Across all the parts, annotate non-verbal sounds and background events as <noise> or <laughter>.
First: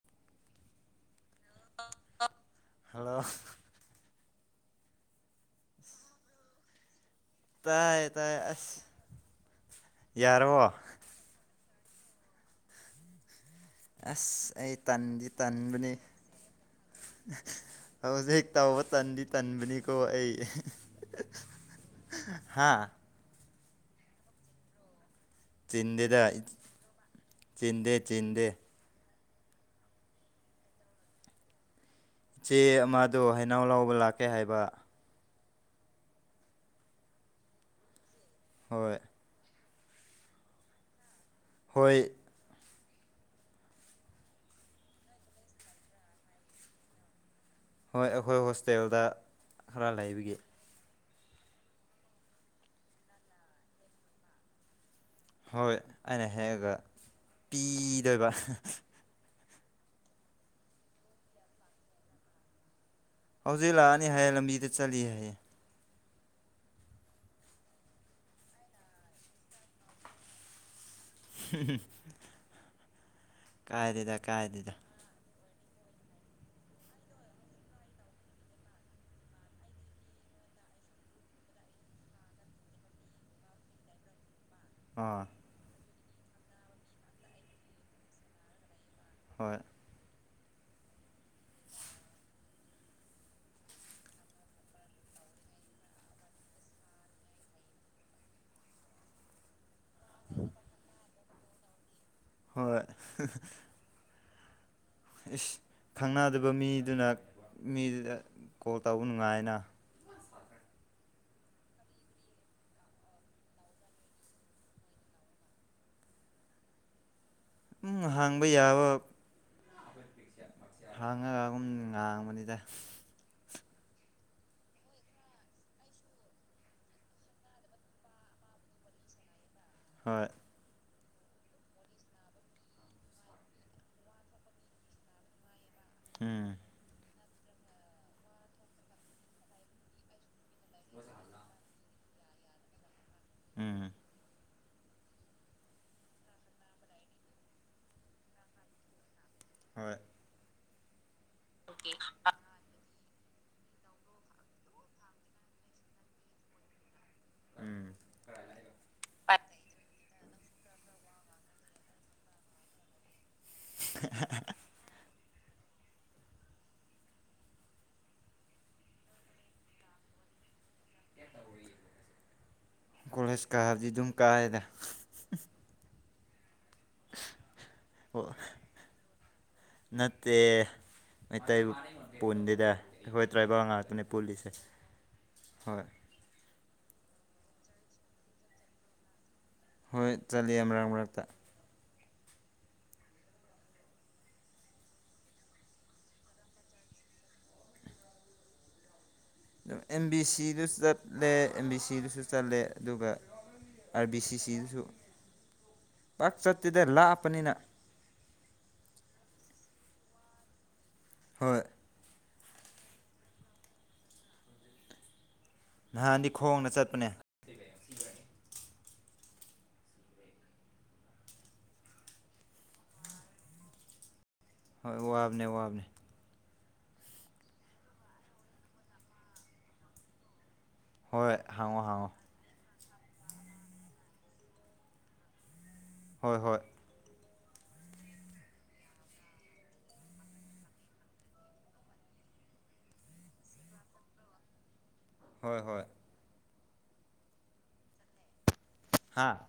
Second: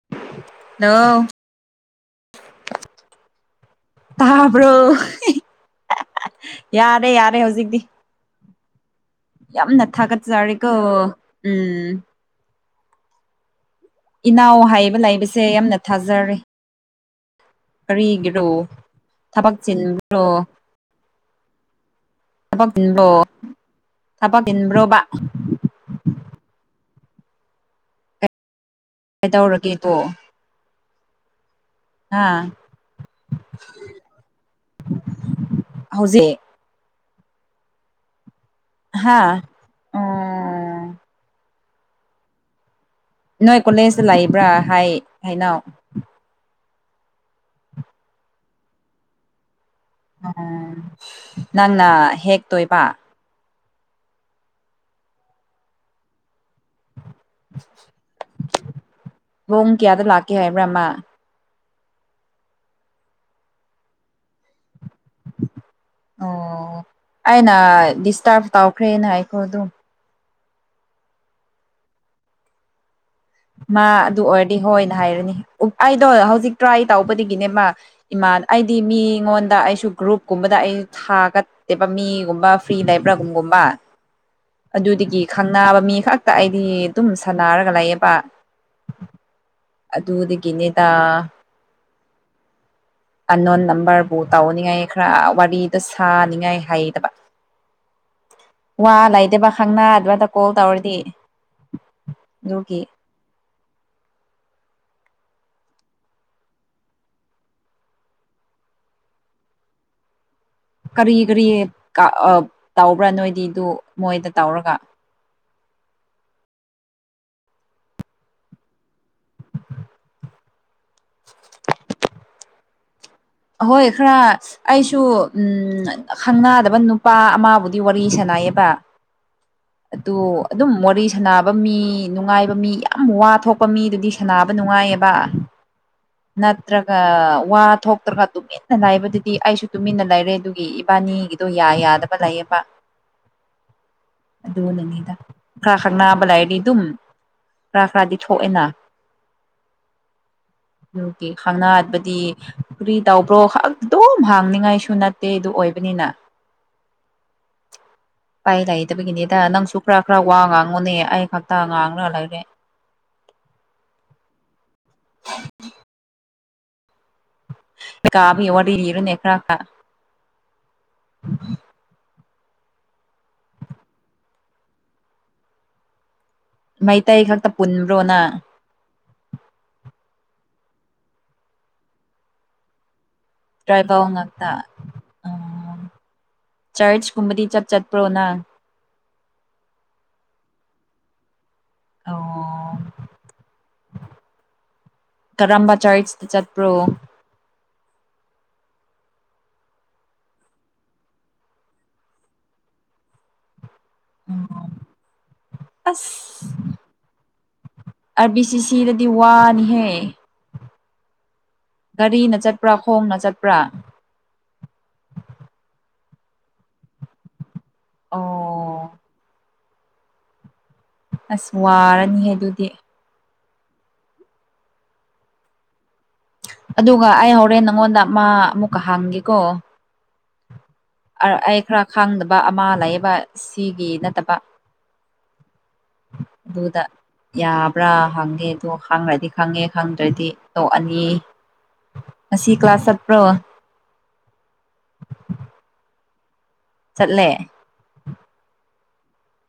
<unintelligible> hello ꯇꯥꯕ꯭ꯔꯣ <inaudible> ꯌꯥꯔꯦ ꯌꯥꯔꯦ ꯍꯧꯖꯤꯛꯇꯤ ꯇꯥꯏꯌꯦ ꯑꯁ ꯌꯥꯝꯅ ꯌꯥꯔꯕꯣ ꯊꯥꯒꯠꯆꯔꯤꯀꯣ ꯎꯝ ꯑꯁ ꯏꯅꯥꯎ ꯑꯩ ꯍꯥꯏꯕ ꯇꯟꯗꯤ ꯂꯩꯕꯁꯦ ꯌꯥꯝꯅ ꯇꯟꯕꯅꯦ ꯊꯥꯖꯔꯦ ꯍꯧꯖꯤꯛ ꯀꯔꯤꯒꯤꯔꯣ ꯇꯧꯕ ꯇꯟꯗꯤ ꯊꯕꯛ ꯇꯟꯕꯅꯤꯀꯣ ꯆꯤꯟꯕ꯭ꯔꯣ ꯑꯩ ꯊꯕꯛ ꯍꯥꯥ ꯆꯤꯟꯕ꯭ꯔꯣ ꯊꯕꯛ ꯇꯤꯟꯕ꯭ꯔꯣꯕ ꯆꯤꯟꯗꯦꯗ ꯆꯤꯟꯗꯦ ꯆꯤꯟꯗꯦ ꯀꯩꯗꯧꯔꯒꯦꯗꯣ ꯍꯥ ꯆꯦ ꯑꯃꯗꯣ ꯍꯩꯅꯧ ꯂꯧꯕ ꯂꯥꯛꯀꯦ ꯍꯥꯏꯕ ꯍꯧꯖꯤꯛ ꯍꯣꯏ ꯍꯥꯥ ꯍꯣꯏ ꯅꯣꯏ ꯀꯣꯂꯦꯖꯇ ꯂꯩꯕ꯭ꯔꯥ ꯍꯥꯏ ꯍꯩꯅꯧ ꯍꯣꯏ ꯑꯩꯈꯣꯏ ꯍꯣꯁꯇꯦꯜꯗ ꯈꯔ ꯂꯩꯕꯒꯤ ꯅꯪꯅ ꯍꯦꯛꯇꯣꯏꯕ ꯍꯣꯏ ꯑꯩꯅ ꯍꯦꯛꯑꯒ ꯄꯤꯗꯣꯏꯕ ꯄꯨꯡ ꯀꯌꯥꯗ ꯂꯥꯛꯀꯦ ꯍꯥꯏꯕ꯭ꯔꯥ ꯃꯥ ꯍꯧꯖꯤꯛ ꯂꯥꯛꯑꯅꯤ ꯍꯥꯏꯌꯦ ꯂꯝꯕꯤꯗ ꯆꯠꯂꯤ ꯍꯥꯏꯌꯦ ꯑꯣ ꯑꯩꯅ ꯗꯤꯁꯇ꯭ꯔꯐ ꯇꯧꯈ꯭ꯔꯦꯅ ꯍꯥꯏꯈꯣ ꯑꯗꯨꯝ <unintelligible> ꯃꯥ ꯀꯥꯏꯗꯦꯗ ꯑꯗꯨ ꯑꯣꯏꯔꯗꯤ ꯀꯥꯏꯗꯦꯗ ꯍꯣꯏ ꯍꯥꯏꯔꯅꯤ ꯑꯩꯗꯣ ꯍꯧꯖꯤꯛ ꯇ꯭ꯔꯥꯏ ꯇꯧꯕꯗꯒꯤꯅꯦ ꯃꯥ ꯏꯃꯥꯟ ꯑꯩꯗꯤ ꯃꯤꯉꯣꯟꯗ ꯑꯩꯁꯨ ꯒ꯭ꯔꯨꯞꯀꯨꯝꯕꯗ ꯑꯩꯁꯨ ꯊꯥꯒꯠ ꯃꯤꯒꯨꯝꯕ ꯐ꯭ꯔꯤ ꯂꯩꯕ꯭ꯔꯥꯒꯨꯝꯕ ꯑꯥ ꯑꯗꯨꯗꯒꯤ ꯈꯪꯅꯕ ꯃꯤ ꯈꯛꯇ ꯑꯩꯗꯤ ꯑꯗꯨꯝ ꯁꯥꯟꯅꯔꯒ ꯂꯩꯌꯦꯕ ꯍꯣꯏ ꯑꯗꯨꯗꯒꯤꯅꯦꯗ ꯑꯟꯅꯣꯟ ꯅꯝꯕꯔꯕꯨ ꯇꯧꯅꯤꯡꯉꯥꯏ ꯈ꯭ꯔꯥ ꯋꯥꯔꯤꯗꯣ ꯁꯥꯅꯤꯡꯉꯥꯏ ꯍꯩꯇꯗꯕ ꯋꯥ ꯂꯩꯇꯦꯕ ꯈꯪꯅꯥꯗꯔꯒ ꯀꯣꯜ ꯇꯧꯔꯗꯤ ꯍꯣꯏ ꯑꯗꯨꯒꯤ ꯏꯁ ꯈꯪꯅꯗꯕ ꯃꯤꯗꯨꯅ ꯃꯤꯗꯨꯗ ꯀꯣꯜ ꯇꯧꯕ ꯅꯨꯡꯉꯥꯏꯅ ꯀꯔꯤ ꯀꯔꯤ ꯀꯥ ꯑꯥ ꯇꯧꯕ꯭ꯔꯥ ꯅꯣꯏꯗꯤꯗꯨ ꯃꯣꯏꯗ ꯇꯧꯔꯒ ꯎꯝ ꯍꯥꯡꯕ ꯌꯥꯕ ꯍꯥꯡꯉꯒ ꯎꯝ ꯉꯥꯡꯕꯅꯤꯗ ꯑꯍꯣꯏ ꯈꯔ ꯑꯩꯁꯨ ꯎꯝ ꯈꯪꯅꯥꯗꯕ ꯅꯨꯄꯥ ꯑꯃꯕꯨꯗꯤ ꯋꯥꯔꯤ ꯁꯅꯩꯌꯦꯕ ꯑꯗꯨ ꯍꯣꯏ ꯑꯗꯨꯝ ꯋꯥꯔꯤ ꯁꯥꯅꯕ ꯃꯤ ꯅꯨꯡꯉꯥꯏꯕ ꯃꯤ ꯌꯥꯝ ꯋꯥ ꯊꯣꯛꯄ ꯃꯤꯗꯨꯗꯤ ꯁꯅꯕ ꯅꯨꯡꯉꯥꯏꯌꯦꯕ ꯎꯝ ꯅꯠꯇ꯭ꯔꯒ ꯋꯥ ꯊꯣꯛꯇ꯭ꯔꯒ ꯇꯨꯃꯤꯟꯅ ꯂꯩꯕꯗꯨꯗꯤ ꯑꯩꯁꯨ ꯇꯨꯃꯤꯟꯅ ꯂꯩꯔꯦ ꯑꯗꯨꯝ ꯢ ꯏꯕꯥꯅꯤꯒꯤꯗꯣ ꯌꯥ ꯌꯥꯗꯕ ꯂꯩꯌꯦꯕ ꯎꯝ ꯑꯗꯨ ꯅꯅꯤꯗ ꯈꯔꯥ ꯈꯪꯅꯥꯕ ꯂꯔꯗꯤ ꯑꯗꯨꯝ ꯈꯔꯥ ꯈꯔꯥꯗꯤ ꯊꯣꯛꯑꯦꯅꯥ ꯍꯣꯏ ꯗꯤ ꯈꯪꯅꯥꯠꯕꯗꯤ ꯀꯔꯤ ꯇꯕ꯭ꯔꯣ ꯍꯛ ꯑꯗꯨꯝ ꯍꯥꯡꯅꯤꯉꯥꯏꯁꯨ ꯅꯠꯇꯦ ꯑꯗꯨ ꯑꯣꯏꯕꯅꯤꯅ ꯎꯝ ꯀꯅꯥ ꯂꯥꯛꯏꯅꯣ ꯑꯗꯨꯒꯤꯅꯤꯗ ꯅꯪꯁꯨ ꯈꯔꯥ ꯈꯔꯥ ꯋꯥ ꯉꯥꯡꯉꯨꯅꯦ ꯑꯩ ꯈꯛꯇ ꯉꯥꯡꯉ ꯂꯩꯔꯦ ꯍꯥꯍꯥꯍꯥ ꯑꯥꯀꯥꯕꯤ ꯋꯥꯔꯤ ꯂꯤꯌꯣꯅꯦ ꯈꯔ ꯈꯔ ꯀꯣꯂꯦꯖ ꯀꯥꯕꯗꯤ ꯑꯗꯨꯝ ꯀꯥꯏꯑꯦꯗꯥ ꯃꯩꯇꯩ ꯈꯛꯇ ꯄꯨꯟꯕ꯭ꯔꯣ ꯅꯥ ꯑꯣ ꯅꯠꯇꯦ ꯃꯩꯇꯩꯕꯨ ꯄꯨꯟꯗꯦꯗꯥ ꯑꯩꯈꯣꯏ ꯇꯔꯥꯏꯕꯔꯦꯜ ꯉꯥꯛꯇꯅꯦ ꯇ꯭ꯔꯥꯏꯕꯦꯜ ꯄꯨꯜꯂꯤꯁꯦ ꯉꯥꯛꯇ ꯍꯣꯏ ꯆꯥꯔꯁꯀꯨꯝꯕꯗꯤ ꯆꯠ ꯆꯠꯄ꯭ꯔꯣꯅ ꯍꯣꯏ ꯆꯠꯂꯦ ꯑꯃꯔꯛ ꯑꯃꯔꯛꯇ ꯑꯣ ꯀꯔꯝꯕ ꯆꯥꯔꯁ ꯇ ꯆꯠꯄ꯭ꯔꯣ ꯑꯦꯝ ꯕꯤ ꯁꯤꯗꯁꯨ ꯆꯠꯂꯦ ꯑꯦꯝ ꯕꯤ ꯁꯤꯗꯨꯁꯨ ꯆꯠꯂꯦ ꯑꯗꯨꯒ ꯑꯥꯔ ꯕꯤ ꯁꯤ ꯎꯝ ꯁꯤꯗꯁꯨ ꯄꯥꯛ ꯆꯠꯇꯦꯗ ꯂꯥꯞꯄꯅꯤꯅ ꯑꯥꯔꯕꯤ ꯁꯤ ꯁꯤꯗꯗꯤ ꯋꯥꯅꯤꯍꯦ ꯍꯣꯏ ꯒꯥꯔꯤꯅ ꯆꯠꯄ꯭ꯔꯥ ꯈꯣꯡꯅ ꯆꯠꯄ꯭ꯔꯥ ꯅꯍꯥꯟꯗꯤ ꯈꯣꯡꯅ ꯆꯠꯄꯅꯦ <unintelligible> ꯑꯣ ꯑꯁ ꯋꯥꯔꯅꯤꯍꯦ ꯑꯗꯨꯗꯤ ꯍꯣꯏ ꯋꯥꯕꯅꯦ ꯋꯥꯕꯅꯦ ꯑꯗꯨꯒ ꯑꯩ ꯍꯣꯔꯦꯟ ꯅꯪꯉꯣꯟꯗ ꯃꯥ ꯑꯃꯨꯛꯀ ꯍꯥꯡꯒꯦꯀꯣ ꯑ ꯍꯣꯏ ꯑꯩ ꯍꯥꯡꯉꯣ ꯈꯔꯥ ꯍꯥꯡꯉꯣ ꯈꯥꯡꯗ ꯕ ꯑꯃ ꯂꯩꯑꯦꯕ ꯁꯤꯒꯤ ꯅꯠꯇꯕ ꯍꯣꯏ ꯍꯣꯏ ꯑꯗꯨꯗ ꯌꯥꯕ꯭ꯔꯥ ꯍꯪꯉꯦ ꯑꯗꯣ ꯍꯪꯉꯗꯤ ꯈꯪꯉꯦ ꯈꯪꯗ꯭ꯔꯗꯤ ꯇꯣꯛꯑꯅꯤ ꯉꯥꯁꯤ ꯀ꯭ꯂꯥꯁ ꯆꯠꯄ꯭ꯔꯣ ꯍꯣꯏ ꯍꯣꯏ ꯆꯠꯂꯦ ꯍꯥꯥ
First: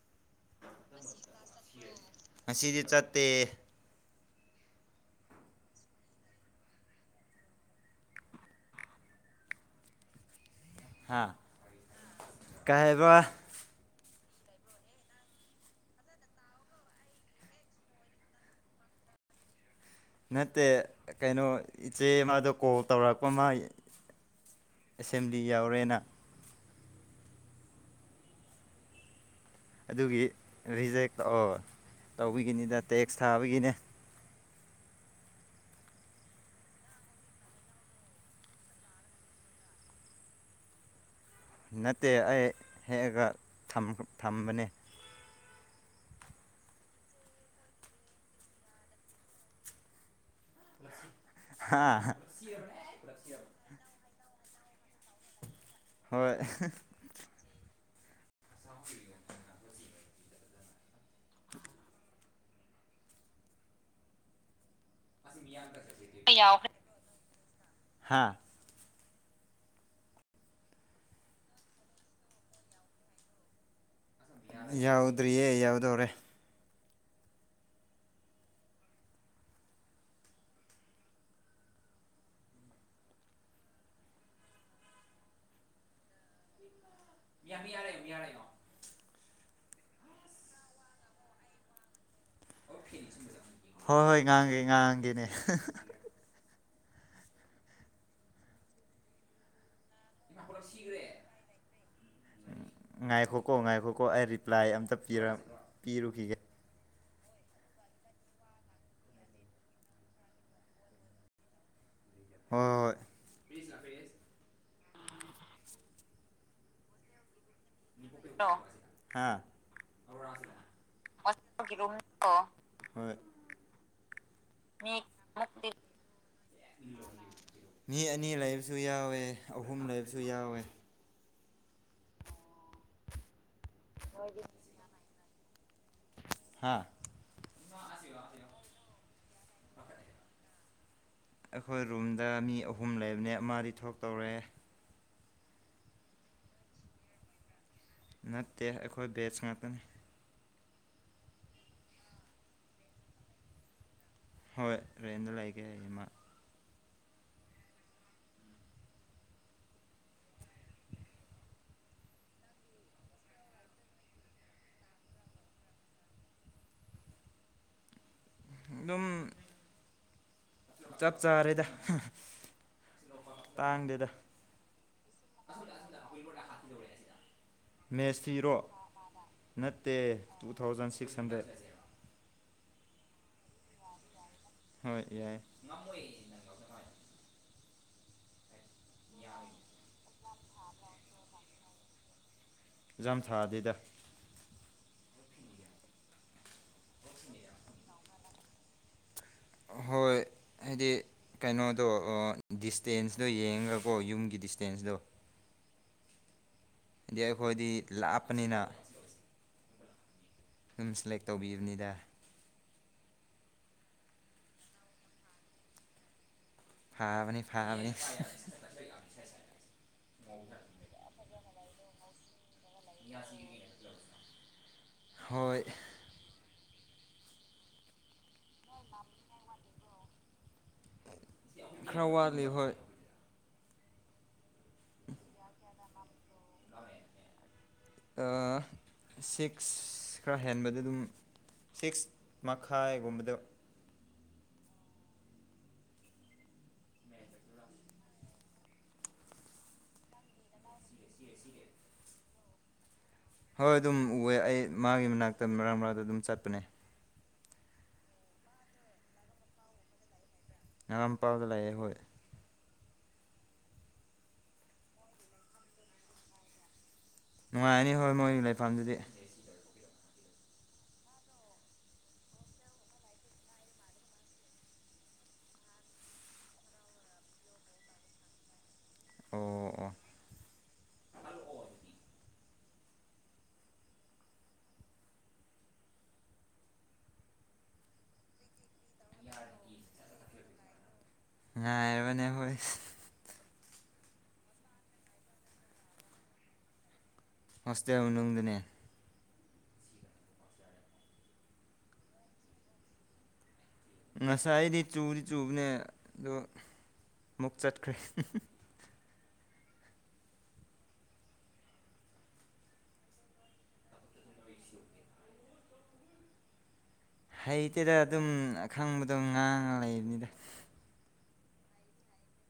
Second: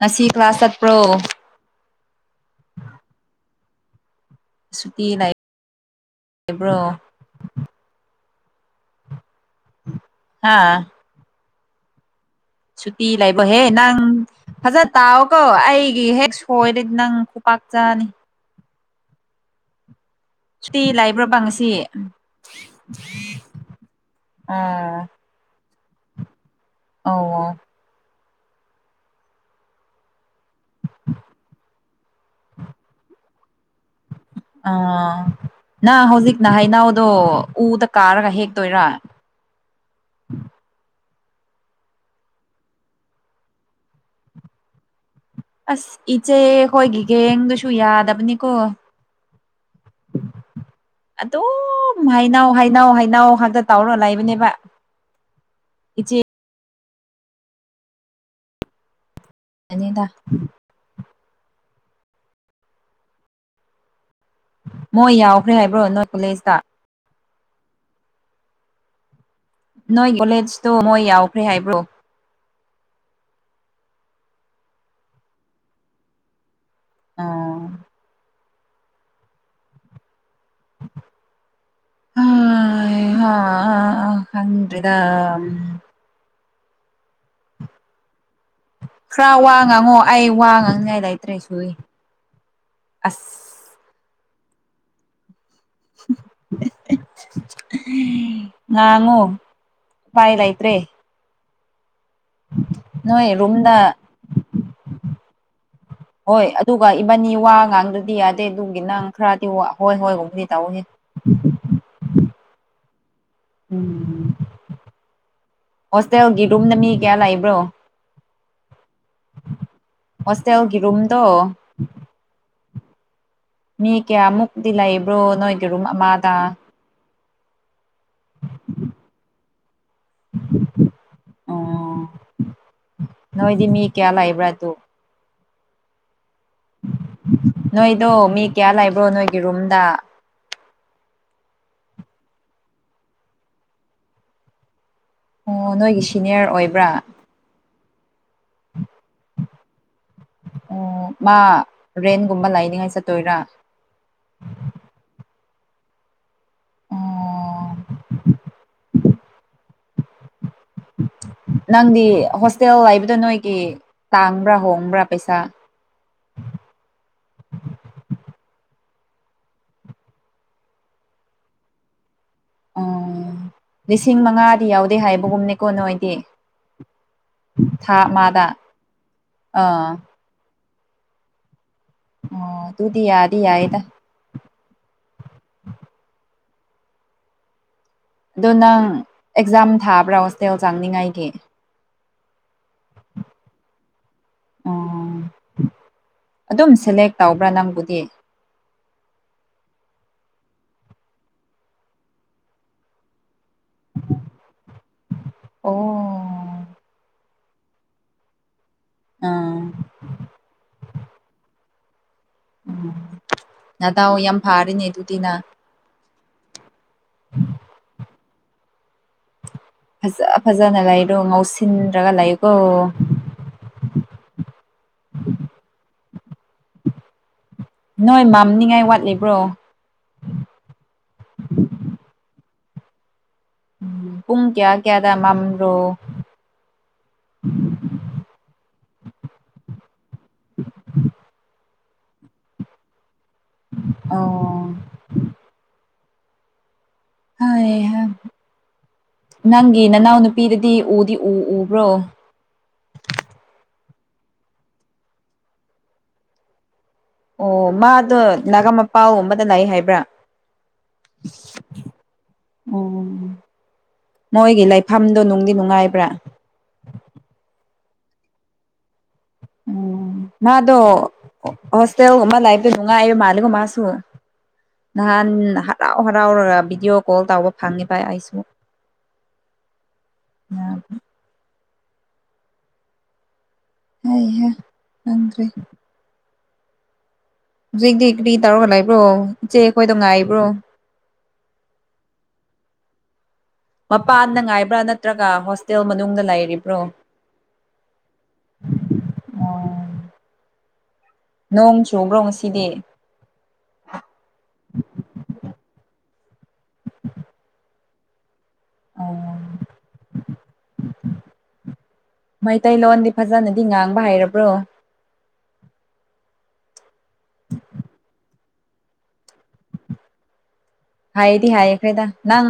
ꯉꯁꯤ ꯀ꯭ꯂꯥꯁ ꯆꯠꯄ꯭ꯔꯣ <unintelligible> ꯉꯁꯤꯗꯤ ꯆꯠꯇꯦ ꯁꯨꯇꯤ ꯂꯩꯕ꯭ꯔꯣ ꯍꯥꯥ ꯍꯥꯥ ꯁꯨꯇꯤ ꯂꯩꯕꯍꯦ ꯅꯪ ꯐꯖ ꯇꯥꯎꯑꯣꯀꯣ ꯑꯩꯒꯤ ꯍꯦꯛ ꯁꯣꯏꯔꯗꯤ ꯅꯪ ꯈꯨꯄꯥꯛ ꯆꯥꯅꯤ ꯅꯠꯇꯦ ꯁꯨꯇꯤ ꯂꯩꯕ꯭ꯔꯕ ꯀꯩꯅꯣ ꯉꯁꯤ ꯏꯆꯦ ꯑꯃꯥꯗꯣ ꯀꯣꯜ ꯇꯧꯔꯛꯄ ꯃꯥꯏ ꯑꯣ ꯑꯦꯁꯦꯝꯕ꯭ꯂꯤ ꯌꯥꯎꯔꯦꯅ ꯑꯣ ꯑꯣ ꯑꯗꯨꯒꯤ ꯔꯤꯖꯦꯛ ꯇꯧꯑꯣ ꯇꯧꯕꯒꯤꯅꯤꯗ ꯇꯦꯛꯁ ꯊꯥꯕꯒꯤꯅꯦ ꯑꯥ ꯅꯪ ꯍꯧꯖꯤꯛꯅ ꯍꯩꯅꯧꯗꯣ ꯎꯗ ꯀꯥꯔꯒ ꯍꯦꯛꯇꯣꯏꯔꯥ ꯅꯠꯇꯦ ꯑꯩ ꯍꯦꯛꯑꯒ ꯊꯝ ꯊꯝꯕꯅꯦ ꯑꯁ ꯏꯆꯦ ꯈꯣꯏꯒꯤ ꯒꯦꯡꯗꯨꯁꯨ ꯌꯥꯗꯕꯅꯤꯀꯣ <inaudible> ꯍꯥ ꯑꯗꯨꯝ ꯍꯩꯅꯥꯎ ꯍꯩꯅꯥꯎ ꯍꯩꯅꯥꯎ ꯈꯛꯇ ꯇꯧꯔ ꯂꯩꯕꯅꯦꯕ ꯏꯆꯦ ꯍꯣꯏ <inaudible> ꯌꯥꯅꯤꯗ <inaudible> ꯃꯣꯏ ꯌꯥꯎꯈ꯭ꯔꯦ ꯍꯥꯏꯕ꯭ꯔꯣ ꯅꯣꯏ ꯀꯣꯂꯦꯖꯇ <unintelligible> ꯍꯥꯥ ꯅꯣꯏ ꯀꯣꯂꯦꯖꯇꯣ ꯃꯣꯏ ꯌꯥꯎꯈ꯭ꯔꯦ ꯍꯥꯏꯕ꯭ꯔꯣ ꯌꯥꯎꯗ꯭ꯔꯤꯌꯦ ꯌꯥꯎꯗꯧꯔꯦ ꯑꯣ <unintelligible> ꯈꯪꯗ꯭ꯔꯦꯗ ꯌꯥꯗꯤ ꯌꯥꯔꯦ <unintelligible> ꯈꯔ ꯋꯥ ꯉꯥꯡꯉꯣ ꯑꯩ ꯋꯥ ꯉꯥꯡꯅꯤꯉꯥꯏ ꯂꯩꯇ꯭ꯔꯦ ꯁꯨꯏ ꯑꯁ <unintelligible> ꯍꯣꯏ ꯉꯥꯡꯒꯦ ꯉꯥꯡꯒꯦꯅꯦ <unintelligible> ꯉꯥꯡꯉꯣ <unintelligible> ꯅꯣꯏ ꯉꯥꯏꯈꯣꯀꯣ ꯔꯨꯝꯗ ꯉꯥꯏꯈꯣꯀꯣ ꯑꯩ ꯔꯤ ꯔꯤꯄ꯭ꯂꯥꯏ ꯑꯝꯇ ꯄꯤꯔꯝ ꯄꯤꯔꯨꯈꯤꯒꯦ ꯍꯣꯏ ꯑꯗꯨꯒ ꯏꯕꯥꯅꯤ ꯋꯥ ꯉꯥꯡꯗꯗꯤ ꯌꯥꯗꯦ ꯑꯗꯨꯒꯤ ꯅꯪ ꯈꯔꯗꯤꯋꯥ ꯍꯣꯏ ꯍꯣꯏꯒꯨꯝꯕꯗꯤ ꯇꯧꯋꯣꯍꯦ ꯍꯣꯏ ꯍꯣꯏ ꯎꯝ ꯍꯣꯁꯇꯦꯜꯒꯤ ꯔꯨꯝꯗ ꯃꯤ ꯀꯌꯥ ꯂꯩꯕ꯭ꯔꯣ ꯍꯣꯁꯇꯦꯜꯒꯤ ꯔꯨꯝꯗꯣ <unintelligible> ꯑꯣ ꯍꯣꯏ ꯃꯤ ꯀꯌꯥꯃꯨꯛꯇꯤ ꯂꯩꯕ꯭ꯔꯣ ꯅꯣꯏꯒꯤ ꯔꯨꯝ ꯑꯃꯗ ꯃꯤ ꯑꯅꯤ ꯂꯩꯕꯁꯨ ꯌꯥꯎꯋꯦ ꯑꯍꯨꯝ ꯂꯩꯕꯁꯨ ꯌꯥꯎꯋꯦ ꯑꯣ ꯅꯣꯏꯗꯤ ꯃꯤ ꯀꯌꯥ ꯂꯩꯕ꯭ꯔ ꯑꯗꯨ ꯍꯥꯥ ꯅꯣꯏꯗꯣ ꯃꯤ ꯀꯌꯥ ꯂꯩꯕ꯭ꯔꯣ ꯅꯣꯏꯒꯤ ꯔꯨꯝꯗ ꯑꯩꯈꯣꯏ ꯔꯨꯝꯗ ꯃꯤ ꯑꯍꯨꯝ ꯂꯩꯕꯅꯦ ꯑꯃꯗꯤ ꯊꯣꯛꯇꯧꯔꯦ ꯑꯣ ꯅꯣꯏꯒꯤ ꯁꯤꯅꯤꯌꯔ ꯑꯣꯏꯕ꯭ꯔꯥ ꯅꯠꯇꯦ ꯑꯩꯈꯣꯏ ꯕꯦꯠꯁ ꯉꯥꯛꯇꯅꯤ ꯑꯣ ꯃꯥ ꯔꯦꯟꯒꯨꯝꯕ ꯂꯩꯅꯤꯉꯥꯏ ꯆꯠꯇꯣꯏꯔꯥ ꯍꯣꯏ ꯔꯦꯟꯗ ꯂꯩꯒꯦ ꯍꯥꯏꯌꯦ ꯃꯥ ꯑꯣ ꯅꯪꯗꯤ ꯍꯣꯁꯇꯦꯜ ꯂꯩꯕꯗꯣ ꯅꯣꯏꯒꯤ ꯇꯥꯡꯕ꯭ꯔꯥ ꯍꯣꯡꯕ꯭ꯔꯥ ꯄꯩꯁꯥ ꯑꯗꯨꯝ ꯆꯞ ꯆꯥꯔꯦꯗ ꯑꯣ ꯇꯥꯡꯗꯦꯗ ꯂꯤꯁꯤꯡ ꯃꯉꯥꯗꯤ ꯌꯧꯗꯦ ꯍꯥꯏꯕꯒꯨꯝꯅꯦꯀꯣ ꯅꯣꯏꯗꯤ ꯊꯥ ꯃꯦꯁ ꯑꯃꯗ ꯐꯤꯔꯣ ꯑ ꯅꯠꯇꯦ ꯇꯨ ꯊꯥꯎꯖꯟ ꯁꯤꯛꯁ ꯍꯟꯗ꯭ꯔꯦꯠ ꯑꯣ ꯗꯨꯨꯗꯤ ꯌꯥꯗꯤ ꯌꯥꯏ ꯍꯣꯏ ꯌꯥꯏ ꯑꯗꯣ ꯅꯪ ꯑꯦꯛꯖꯥꯝ ꯊꯥꯕ꯭ꯔꯥ ꯍꯣꯁꯇꯦꯜ ꯆꯪꯅꯤꯡꯉꯥꯏꯒꯤ ꯑꯦꯛꯖꯥꯝ ꯊꯥꯗꯦꯗ ꯑꯣ ꯑꯗꯨꯝ ꯁꯦꯂꯦꯛ ꯇꯧꯕ꯭ꯔꯥ ꯅꯪꯕꯨꯗꯤ ꯍꯣꯏ ꯍꯥꯏꯗꯤ ꯀꯩꯅꯣꯗꯣ ꯑ ꯗꯤꯁꯇꯦꯟꯁꯇꯣ ꯌꯦꯡꯉꯒ ꯀꯣ ꯌꯨꯝꯒꯤ ꯗꯤꯁꯇꯦꯟꯁꯇꯣ ꯑꯣ ꯍꯥꯏꯗꯤ ꯑꯩꯈꯣꯏꯗꯤ ꯂꯥꯛꯄꯅꯤꯅ ꯑ ꯑꯗꯨꯝ ꯁꯦꯂꯦꯛ ꯇꯧꯕꯤꯕꯅꯤꯗ ꯎꯝ ꯅꯗꯥꯎ ꯌꯥꯝ ꯐꯥꯔꯦꯅꯦ ꯑꯗꯨꯗꯤ ꯅꯪ ꯐꯥꯕꯅꯤ ꯐꯥꯕꯅꯤ ꯐꯖ ꯐꯖꯅ ꯂꯩꯔꯣ ꯉꯧꯁꯤꯟꯔꯒ ꯂꯩꯌꯨꯀꯣ <unintelligible> ꯍꯣꯏ ꯅꯣꯏ ꯃꯥꯝꯅꯤꯡꯉꯥꯏ ꯋꯥꯠꯂꯤꯕ꯭ꯔꯣ ꯈꯔ ꯋꯥꯠꯂꯤ ꯍꯣꯏ ꯄꯨꯡ ꯀꯌꯥ ꯀꯌꯥꯗ ꯃꯝꯕ꯭ꯔꯣ ꯑ ꯁꯤꯛꯁ ꯈꯔ ꯍꯦꯟꯕꯗ ꯑꯗꯨꯝ ꯁꯤꯛꯁ ꯃꯈꯥꯏꯒꯨꯝꯕꯗ ꯑꯣ ꯍꯩ ꯍꯥ ꯅꯪꯒꯤ ꯅꯅꯥꯎ ꯅꯨꯄꯤꯗꯨꯗꯤ ꯎꯗꯤ ꯎ ꯎꯕ꯭ꯔꯣ ꯍꯣꯏ ꯑꯗꯨꯝ ꯎꯑꯦ ꯑꯩ ꯃꯥꯒꯤ ꯃꯅꯥꯛꯇ ꯃꯔꯛ ꯃꯔꯛꯇ ꯑꯗꯨꯝ ꯆꯠꯄꯅꯦ ꯑꯣ ꯃꯥꯗꯣ ꯅꯒꯥꯃꯄꯥꯜ ꯒꯨꯝꯕꯗ ꯂꯩ ꯍꯥꯏꯕ꯭ꯔꯥ ꯅꯒꯥꯝꯄꯥꯜꯗ ꯂꯩꯌꯦ ꯍꯣꯏ ꯑꯣ ꯃꯣꯏꯒꯤ ꯂꯩꯐꯝꯗꯣ ꯅꯨꯡꯗꯤ ꯅꯨꯡꯉꯥꯏꯕ꯭ꯔꯥ ꯅꯨꯡꯉꯥꯏꯅꯤ ꯍꯣꯏ ꯃꯣꯏꯒꯤ ꯂꯩꯐꯝꯗꯨꯗꯤ ꯎꯝ ꯃꯥꯗꯣ ꯍꯣꯁꯇꯦꯜꯒꯨꯝꯕ ꯂꯩꯕꯗꯣ ꯅꯨꯡꯉꯥꯏꯕ ꯃꯥꯜꯂꯦꯀꯣ ꯃꯥꯁꯨ ꯅꯍꯟ ꯍꯔꯥꯎ ꯍꯔꯥꯎꯔꯒ ꯚꯤꯗꯤꯌꯣ ꯀꯣꯜ ꯇꯧꯕ ꯐꯪꯉꯦꯕ ꯑꯩꯁꯨ ꯑꯣ ꯑꯣ <unintelligible> ꯍꯩꯍꯥ ꯈꯪꯗ꯭ꯔꯦ ꯍꯧꯖꯤꯛꯇꯤ ꯀ꯭ꯔꯤ ꯇꯧꯔꯒ ꯂꯩꯕ꯭ꯔꯣ ꯏꯆꯦ ꯈꯣꯏꯗꯣ ꯉꯥꯏꯕ꯭ꯔꯣ ꯉꯥꯏꯕꯅꯦ ꯍꯣꯏ ꯃꯄꯥꯟꯗ ꯉꯥꯏꯕ꯭ꯔꯥ ꯅꯠꯇ꯭ꯔꯒ ꯍꯣꯁꯇꯦꯜ ꯃꯅꯨꯡꯗ ꯂꯩꯔꯤꯕ꯭ꯔꯣ ꯍꯁꯇꯦꯜ ꯅꯨꯡꯗꯅꯦ ꯑꯣ ꯅꯣꯡ ꯆꯣꯡꯕ꯭ꯔꯣ ꯉꯁꯤꯗꯤ ꯉꯁꯥꯏ ꯑꯩꯗꯤ ꯆꯨꯗꯤ ꯆꯨꯕꯅꯦ ꯑꯗꯣ ꯑꯃꯨꯛ ꯆꯠꯈ꯭ꯔꯦ ꯃꯩꯇꯩꯥꯏꯂꯣꯟꯗꯤ ꯐꯥꯖꯅꯦ ꯗꯤ ꯉꯥꯡꯕ ꯍꯥꯏꯔꯕ꯭ꯔꯣ ꯍꯩꯇꯦꯗ ꯑꯗꯨꯝ ꯑꯈꯪꯕꯗꯣ ꯉꯥꯡꯉ ꯂꯩꯕꯅꯤꯗ ꯍꯥꯏꯌꯦꯗꯤ ꯍꯥꯏꯌꯦ ꯈ꯭ꯔꯦꯗ ꯅꯪ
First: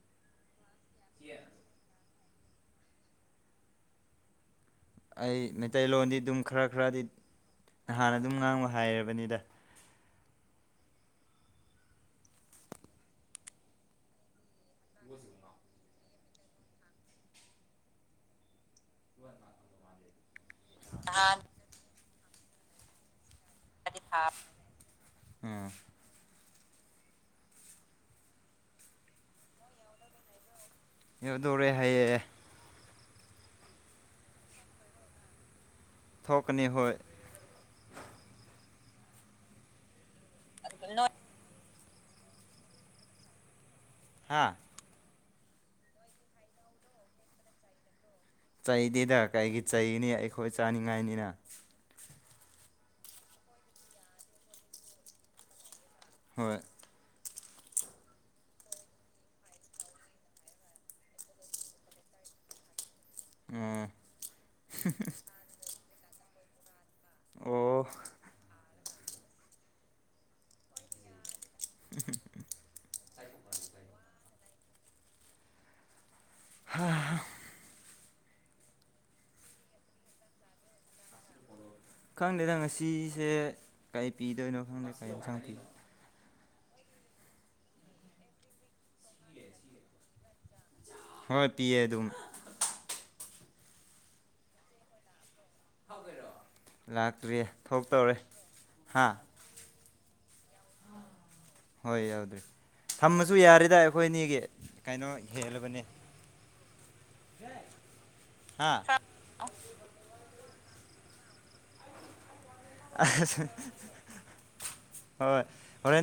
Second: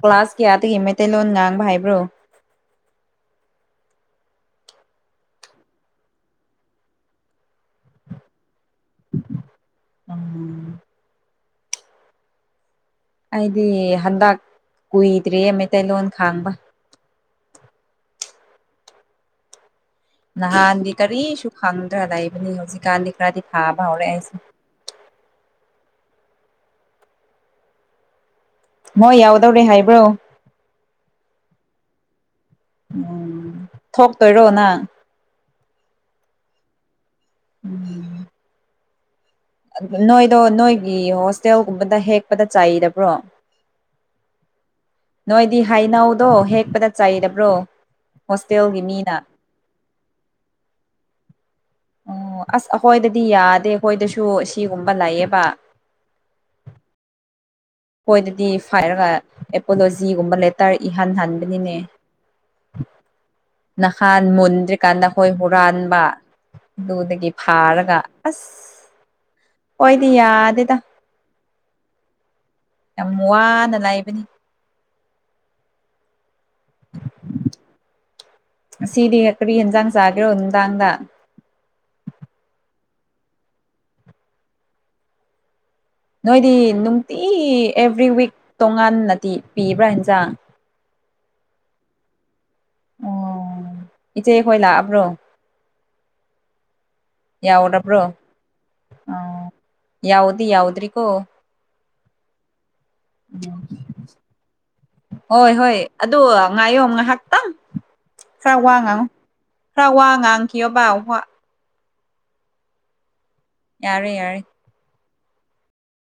ꯀ꯭ꯂꯥꯁ ꯀꯌꯥꯗꯒꯤ ꯃꯩꯇꯩꯂꯣꯟ ꯉꯥꯡꯕ ꯍꯥꯏꯕ꯭ꯔꯣ ꯑꯩ ꯃꯩꯇꯩꯂꯣꯟꯗꯤ ꯗꯨꯝ ꯈꯔ ꯈꯔꯗꯤ ꯍꯥꯟꯅ ꯗꯨꯝ ꯉꯥꯡꯕ ꯍꯥꯏꯔꯕꯅꯤꯗ <unintelligible> ꯑꯩꯗꯤ ꯍꯟꯗꯛ ꯀꯨꯏꯗ꯭ꯔꯌꯦ ꯃꯩꯇꯩꯂꯣꯟ ꯈꯥꯡꯕ <unintelligible> ꯅꯍꯥꯟꯗꯤ ꯀꯔꯤꯁꯨ ꯈꯪꯗ꯭ꯔꯥ ꯂꯩꯕꯅꯤ ꯍꯧꯖꯤꯛꯀꯥꯟꯗꯤ ꯈꯔꯗꯤ ꯐꯥꯥꯕ ꯍꯧꯔꯛꯦ ꯑꯩꯁꯦ <unintelligible> ꯃꯣꯏ ꯌꯥꯎꯗꯧꯔꯦ ꯍꯥꯏꯕ꯭ꯔꯣ ꯌꯧꯗꯣꯔꯦ ꯍꯥꯏꯌꯦ ꯎꯝ ꯊꯣꯛꯇꯣꯏꯔꯣ ꯅꯪ ꯊꯣꯛꯀꯅꯤ ꯍꯣꯏ ꯎꯝ ꯅꯣꯏꯗꯣ ꯅꯣꯏꯒꯤ ꯅꯣꯏ ꯍꯣꯁꯇꯦꯜꯒꯨꯝꯕꯗ ꯍꯦꯛꯄꯗ ꯆꯩꯗꯕ꯭ꯔꯣ ꯍꯥꯥ ꯅꯣꯏꯗꯤ ꯍꯩꯅꯧꯗꯣ ꯍꯦꯛꯄꯗ ꯆꯩꯗꯕ꯭ꯔꯣ ꯍꯣꯁꯇꯦꯜꯒꯤ ꯃꯤꯅ ꯆꯩꯗꯦꯗ ꯀꯔꯤꯒꯤ ꯆꯩꯅꯤ ꯑꯩꯈꯣꯏ ꯆꯥꯅꯤꯡꯉꯥꯏꯅꯤꯅ ꯑꯣ ꯑꯁ ꯑꯩꯈꯣꯏꯗꯗꯤ ꯌꯥꯗꯦ ꯑꯩꯈꯣꯏꯗꯁꯨ ꯁꯤꯒꯨꯝꯕ ꯂꯩꯌꯦꯕ ꯍꯣꯏ ꯍꯣꯏꯗꯗꯤ ꯐꯥꯏꯔꯒ ꯑꯦꯄꯣꯂꯣꯖꯤꯒꯨꯝꯕ ꯂꯦꯇꯔ ꯏꯍꯟ ꯍꯟꯕꯅꯤꯅꯦ ꯎꯝ ꯅꯍꯥꯟ ꯃꯨꯟꯗ꯭ꯔꯤ ꯀꯥꯟꯗ ꯍꯣꯏ ꯍꯨꯔꯥꯟꯕ ꯗꯨꯗꯒꯤ ꯑꯣ ꯐꯥꯔꯒ ꯑꯁ ꯍꯣꯏꯗꯤ ꯌꯥꯗꯦꯗ <unintelligible> ꯌꯥꯝ ꯋꯥꯅ ꯂꯥꯏꯕꯅꯤ ꯁꯤꯗꯤ ꯀꯔꯤ ꯍꯦꯟꯖꯥꯡ ꯆꯥꯍꯦꯔꯣ ꯅꯨꯡꯗꯥꯥꯡꯗ ꯈꯪꯗꯦꯗ ꯉꯁꯤꯁꯦ ꯀꯩ ꯄꯤꯗꯣꯏꯅꯣ ꯈꯪꯗꯦ ꯀꯩ ꯏꯁꯥꯡ ꯄꯤ ꯅꯣꯏꯗꯤ ꯅꯨꯡꯇꯤ ꯑꯦꯕ꯭ꯔꯤ ꯋꯤꯛ ꯇꯣꯉꯥꯟꯅꯗꯤ ꯄꯤꯕ꯭ꯔꯥ ꯍꯤꯟꯖꯥꯡ ꯍꯣꯏ ꯄꯤꯌꯦ ꯑꯗꯨꯝ ꯑꯣ ꯏꯆꯦ ꯈꯣꯏ ꯂꯥꯛꯑꯕ꯭ꯔꯣ ꯂꯥꯛꯇ꯭ꯔꯤꯌꯦ ꯌꯥꯎꯔꯕ꯭ꯔꯣ ꯊꯣꯛꯇꯧꯔꯦ ꯍꯥ ꯑꯣ ꯌꯥꯎꯗꯤ ꯌꯥꯎꯗ꯭ꯔꯤ ꯀꯣ ꯍꯣꯏ ꯌꯥꯎꯗꯔꯦ ꯊꯝꯃꯁꯨ ꯌꯥꯔꯤꯗ ꯑꯩꯈꯣꯏ ꯑꯅꯤꯒꯤ ꯀꯩꯅꯣ ꯍꯣꯏ ꯍꯣꯏ ꯍꯦꯜꯂꯕꯅꯦ ꯑꯗꯨ ꯉꯥꯏꯌꯣ ꯉꯥꯏꯍꯥꯛꯇꯪ <unintelligible> ꯑꯁ ꯌꯥꯔꯦ ꯌꯥꯔꯦ ꯍꯣꯏ ꯍꯣꯔꯦꯟ